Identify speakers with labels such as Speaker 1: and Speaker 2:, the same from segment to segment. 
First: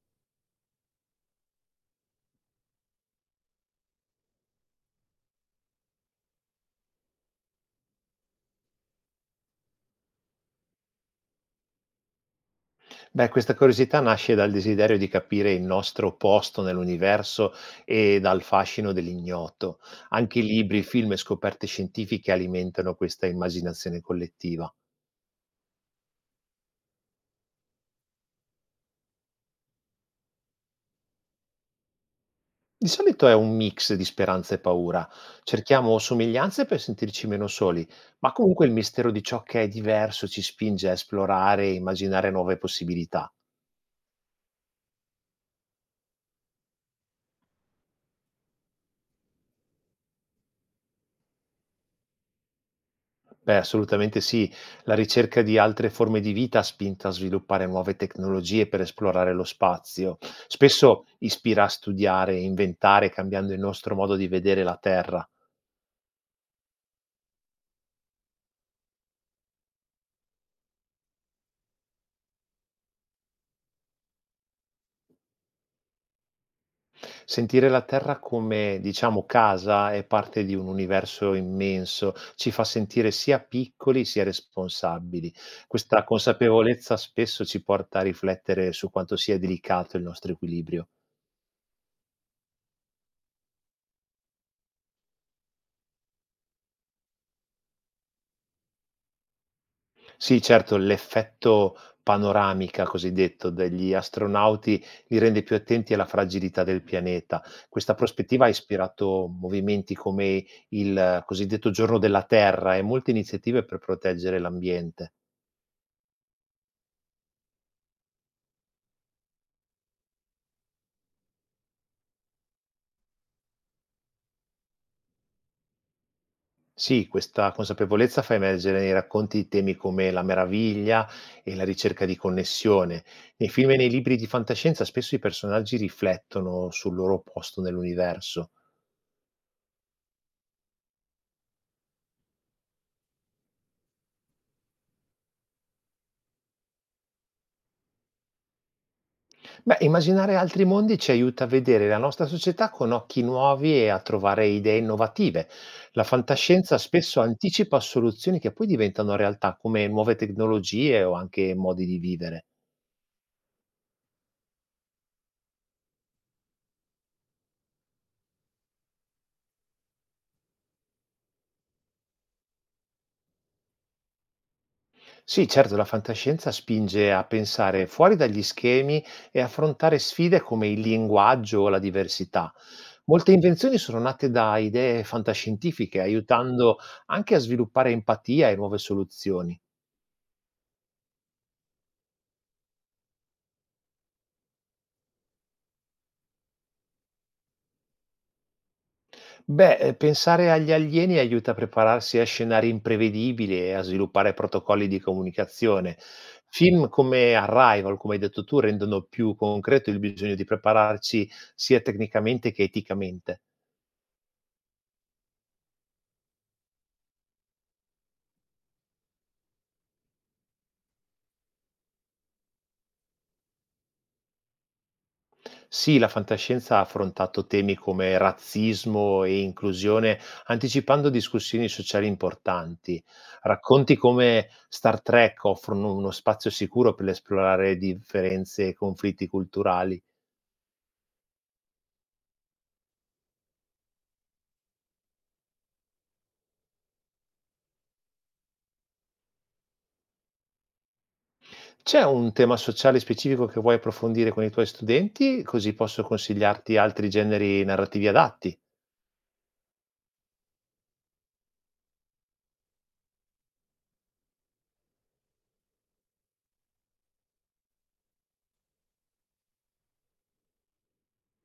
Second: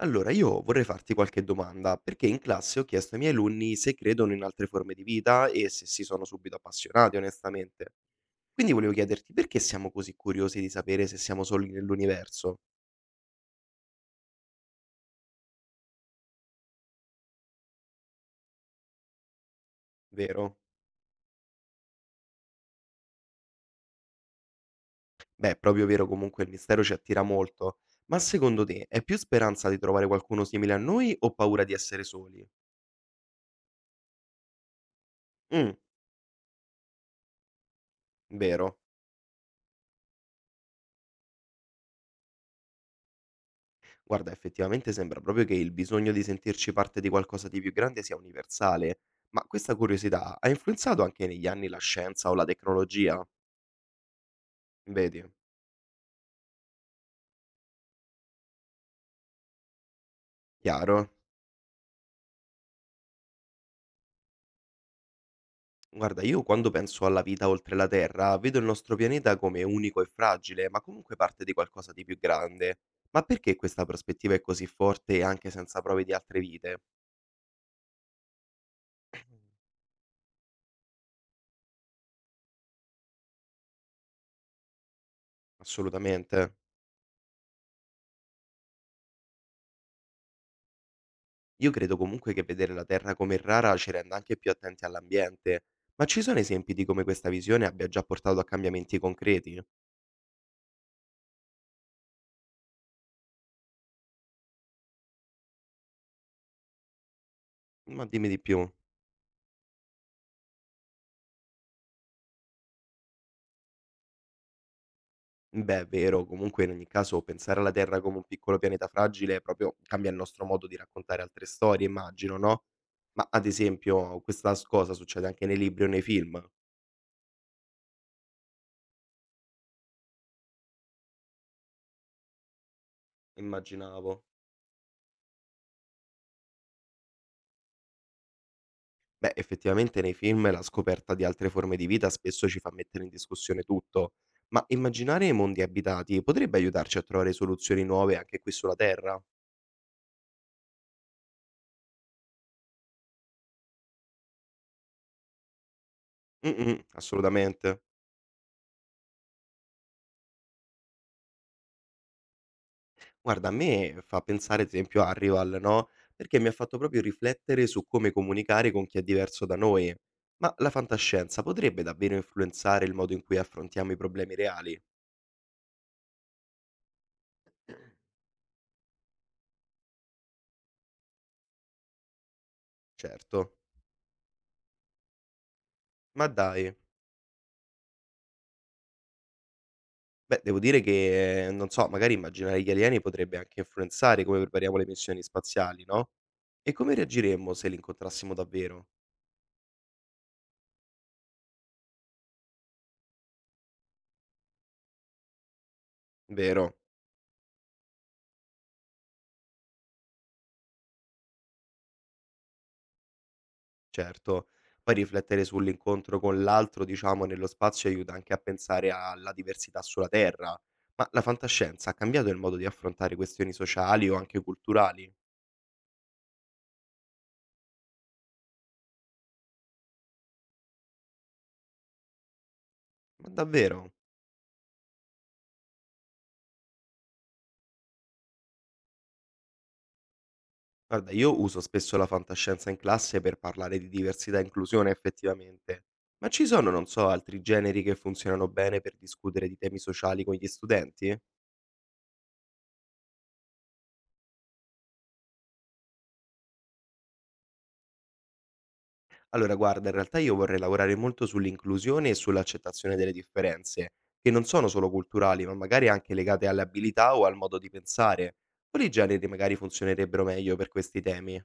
Speaker 1: Allora, io vorrei farti qualche domanda, perché in classe ho chiesto ai miei alunni se credono in altre forme di vita e se si sono subito appassionati, onestamente. Quindi volevo chiederti perché siamo così curiosi di sapere se siamo soli nell'universo,
Speaker 2: Beh, questa curiosità nasce dal desiderio di capire il nostro posto nell'universo e dal fascino dell'ignoto. Anche i
Speaker 1: vero?
Speaker 2: libri, film e scoperte scientifiche alimentano questa immaginazione collettiva.
Speaker 1: Beh, è proprio vero, comunque il mistero ci attira molto. Ma secondo te è più speranza di trovare qualcuno simile a noi o paura di essere soli?
Speaker 2: Di solito è un mix di speranza e paura.
Speaker 1: Mm,
Speaker 2: Cerchiamo somiglianze per sentirci meno soli, ma comunque il
Speaker 1: vero.
Speaker 2: mistero di ciò che è diverso ci spinge a esplorare e immaginare nuove possibilità.
Speaker 1: Guarda, effettivamente sembra proprio che il bisogno di sentirci parte di qualcosa di più grande sia universale, ma questa curiosità ha influenzato anche negli anni la scienza o la tecnologia?
Speaker 2: Beh, assolutamente sì. La
Speaker 1: Vedi,
Speaker 2: ricerca di altre forme di vita ha spinto a sviluppare nuove tecnologie per esplorare lo spazio. Spesso
Speaker 1: chiaro.
Speaker 2: ispira a studiare, inventare, cambiando il nostro modo di vedere la Terra.
Speaker 1: Guarda, io quando penso alla vita oltre la Terra, vedo il nostro pianeta come unico e fragile, ma comunque parte di qualcosa di più grande. Ma perché questa prospettiva è così forte anche senza prove di altre vite?
Speaker 2: Sentire la Terra come, diciamo, casa è parte di un universo immenso, ci fa sentire sia piccoli sia responsabili. Questa
Speaker 1: Assolutamente.
Speaker 2: consapevolezza spesso ci porta a riflettere su quanto sia delicato il nostro equilibrio.
Speaker 1: Io credo comunque che vedere la Terra come rara ci renda anche più attenti all'ambiente, ma ci sono esempi di come questa visione abbia già portato a cambiamenti concreti?
Speaker 2: Sì, certo, l'effetto panoramica cosiddetto degli astronauti li rende più attenti alla fragilità del pianeta. Questa
Speaker 1: Ma dimmi di
Speaker 2: prospettiva ha
Speaker 1: più.
Speaker 2: ispirato movimenti come il cosiddetto Giorno della Terra e molte iniziative per proteggere l'ambiente.
Speaker 1: Beh, è vero, comunque in ogni caso pensare alla Terra come un piccolo pianeta fragile proprio cambia il nostro modo di raccontare altre storie, immagino, no? Ma ad esempio, cosa succede anche nei libri o nei film?
Speaker 2: Sì, questa consapevolezza fa emergere nei racconti temi come la meraviglia e la ricerca di connessione. Nei film e nei libri
Speaker 1: Immaginavo.
Speaker 2: di fantascienza spesso i personaggi riflettono sul loro posto nell'universo.
Speaker 1: Beh, effettivamente nei film la scoperta di altre forme di vita spesso ci fa mettere in discussione tutto, ma immaginare mondi abitati potrebbe aiutarci a trovare soluzioni nuove anche qui sulla Terra?
Speaker 2: Beh, immaginare altri mondi ci aiuta a vedere la nostra società con occhi nuovi e a trovare idee innovative. La
Speaker 1: Mm,
Speaker 2: fantascienza
Speaker 1: mm,
Speaker 2: spesso anticipa
Speaker 1: assolutamente.
Speaker 2: soluzioni che poi diventano realtà, come nuove tecnologie o anche modi di vivere.
Speaker 1: Guarda, a me fa pensare ad esempio a Arrival, no? Perché mi ha fatto proprio riflettere su come comunicare con chi è diverso da noi. Ma la fantascienza potrebbe davvero influenzare il modo in cui affrontiamo i problemi reali?
Speaker 2: Sì, certo, la fantascienza spinge a pensare fuori dagli schemi e affrontare sfide come il linguaggio o la diversità. Molte
Speaker 1: Certo.
Speaker 2: invenzioni sono nate da idee fantascientifiche,
Speaker 1: Ma
Speaker 2: aiutando
Speaker 1: dai.
Speaker 2: anche a sviluppare empatia e nuove soluzioni.
Speaker 1: Beh, devo dire che, non so, magari immaginare gli alieni potrebbe anche influenzare come prepariamo le missioni spaziali, no? E come reagiremmo se li incontrassimo davvero?
Speaker 2: Beh, pensare agli alieni aiuta a prepararsi a scenari imprevedibili e a sviluppare protocolli di comunicazione.
Speaker 1: Vero,
Speaker 2: Film come Arrival, come hai detto tu, rendono più concreto il bisogno di prepararci sia tecnicamente che eticamente.
Speaker 1: certo. Poi riflettere sull'incontro con l'altro, diciamo, nello spazio aiuta anche a pensare alla diversità sulla Terra. Ma la fantascienza ha cambiato il modo di affrontare questioni sociali o anche culturali?
Speaker 2: Sì, la fantascienza ha affrontato temi come razzismo e inclusione, anticipando discussioni sociali importanti.
Speaker 1: Ma davvero?
Speaker 2: Racconti come Star Trek offrono uno spazio sicuro per esplorare differenze e conflitti culturali.
Speaker 1: Guarda, io uso spesso la fantascienza in classe per parlare di diversità e inclusione effettivamente, ma ci sono, non so, altri generi che funzionano bene per discutere di temi sociali con gli studenti?
Speaker 2: C'è un tema sociale specifico che vuoi approfondire con i tuoi studenti? Così posso consigliarti altri generi narrativi adatti.
Speaker 1: Allora, guarda, in realtà io vorrei lavorare molto sull'inclusione e sull'accettazione delle differenze, che non sono solo culturali, ma magari anche legate alle abilità o al modo di pensare. Quali generi magari funzionerebbero meglio per questi temi?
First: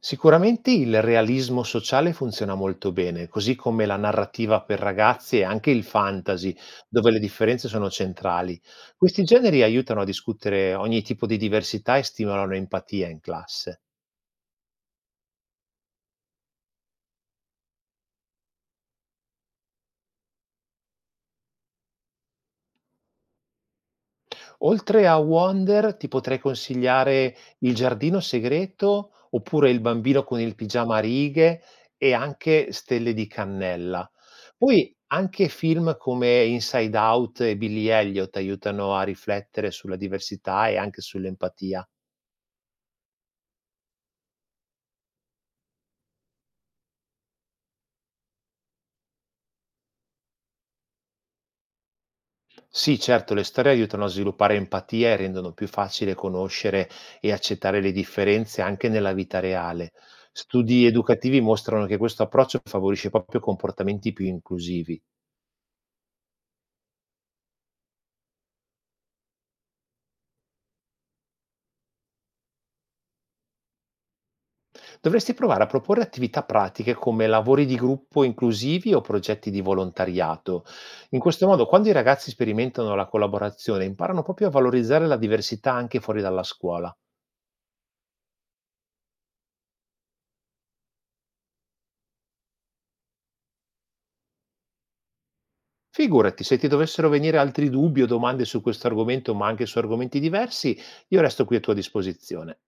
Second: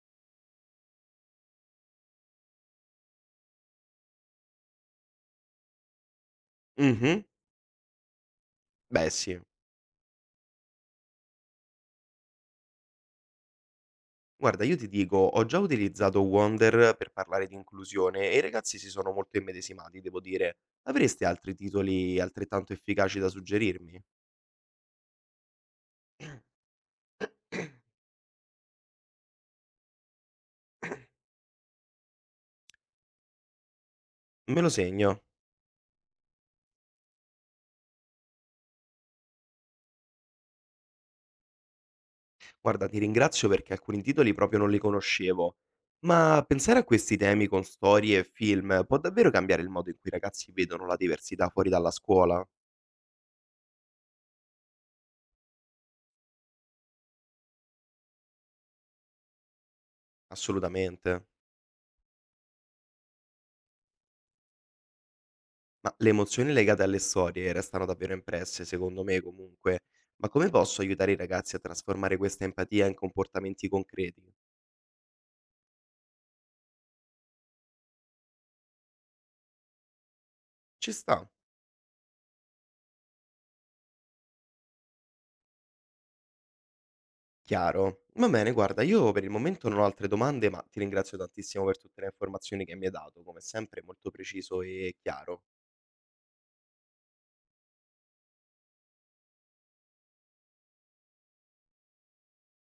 Speaker 2: Sicuramente il realismo sociale funziona molto bene, così come la narrativa per ragazzi e anche il fantasy, dove le
Speaker 1: Mhm,
Speaker 2: differenze sono centrali.
Speaker 1: beh
Speaker 2: Questi
Speaker 1: sì.
Speaker 2: generi aiutano a discutere ogni tipo di diversità e stimolano empatia in classe.
Speaker 1: Guarda, io ti dico, ho già utilizzato Wonder per parlare di inclusione e i ragazzi si sono molto immedesimati, devo dire. Avresti altri titoli altrettanto efficaci da suggerirmi?
Speaker 2: Oltre a Wonder, ti potrei consigliare Il giardino segreto, oppure Il bambino con il pigiama a righe e anche Stelle di cannella.
Speaker 1: Me lo
Speaker 2: Poi
Speaker 1: segno.
Speaker 2: anche film come Inside Out e Billy Elliot aiutano a riflettere sulla diversità e anche sull'empatia.
Speaker 1: Guarda, ti ringrazio perché alcuni titoli proprio non li conoscevo. Ma pensare a questi temi con storie e film può davvero cambiare il modo in cui i ragazzi vedono la diversità fuori dalla scuola?
Speaker 2: Sì, certo, le storie aiutano a sviluppare empatia e rendono più facile conoscere e accettare le differenze anche nella vita reale. Studi
Speaker 1: Assolutamente.
Speaker 2: educativi mostrano che questo approccio favorisce proprio comportamenti più inclusivi.
Speaker 1: Ma le emozioni legate alle storie restano davvero impresse, secondo me comunque. Ma come posso aiutare i ragazzi a trasformare questa empatia in comportamenti concreti?
Speaker 2: Dovresti provare a proporre attività pratiche come lavori di gruppo inclusivi o progetti di volontariato.
Speaker 1: Ci
Speaker 2: In
Speaker 1: sta,
Speaker 2: questo modo, quando i ragazzi sperimentano la collaborazione, imparano proprio a valorizzare la diversità anche fuori dalla scuola.
Speaker 1: chiaro. Va bene, guarda, io per il momento non ho altre domande, ma ti ringrazio tantissimo per tutte le informazioni che mi hai dato, come sempre molto preciso e chiaro.
Speaker 2: Figurati, se ti dovessero venire altri dubbi o domande su questo argomento, ma anche su argomenti diversi, io resto qui a tua disposizione.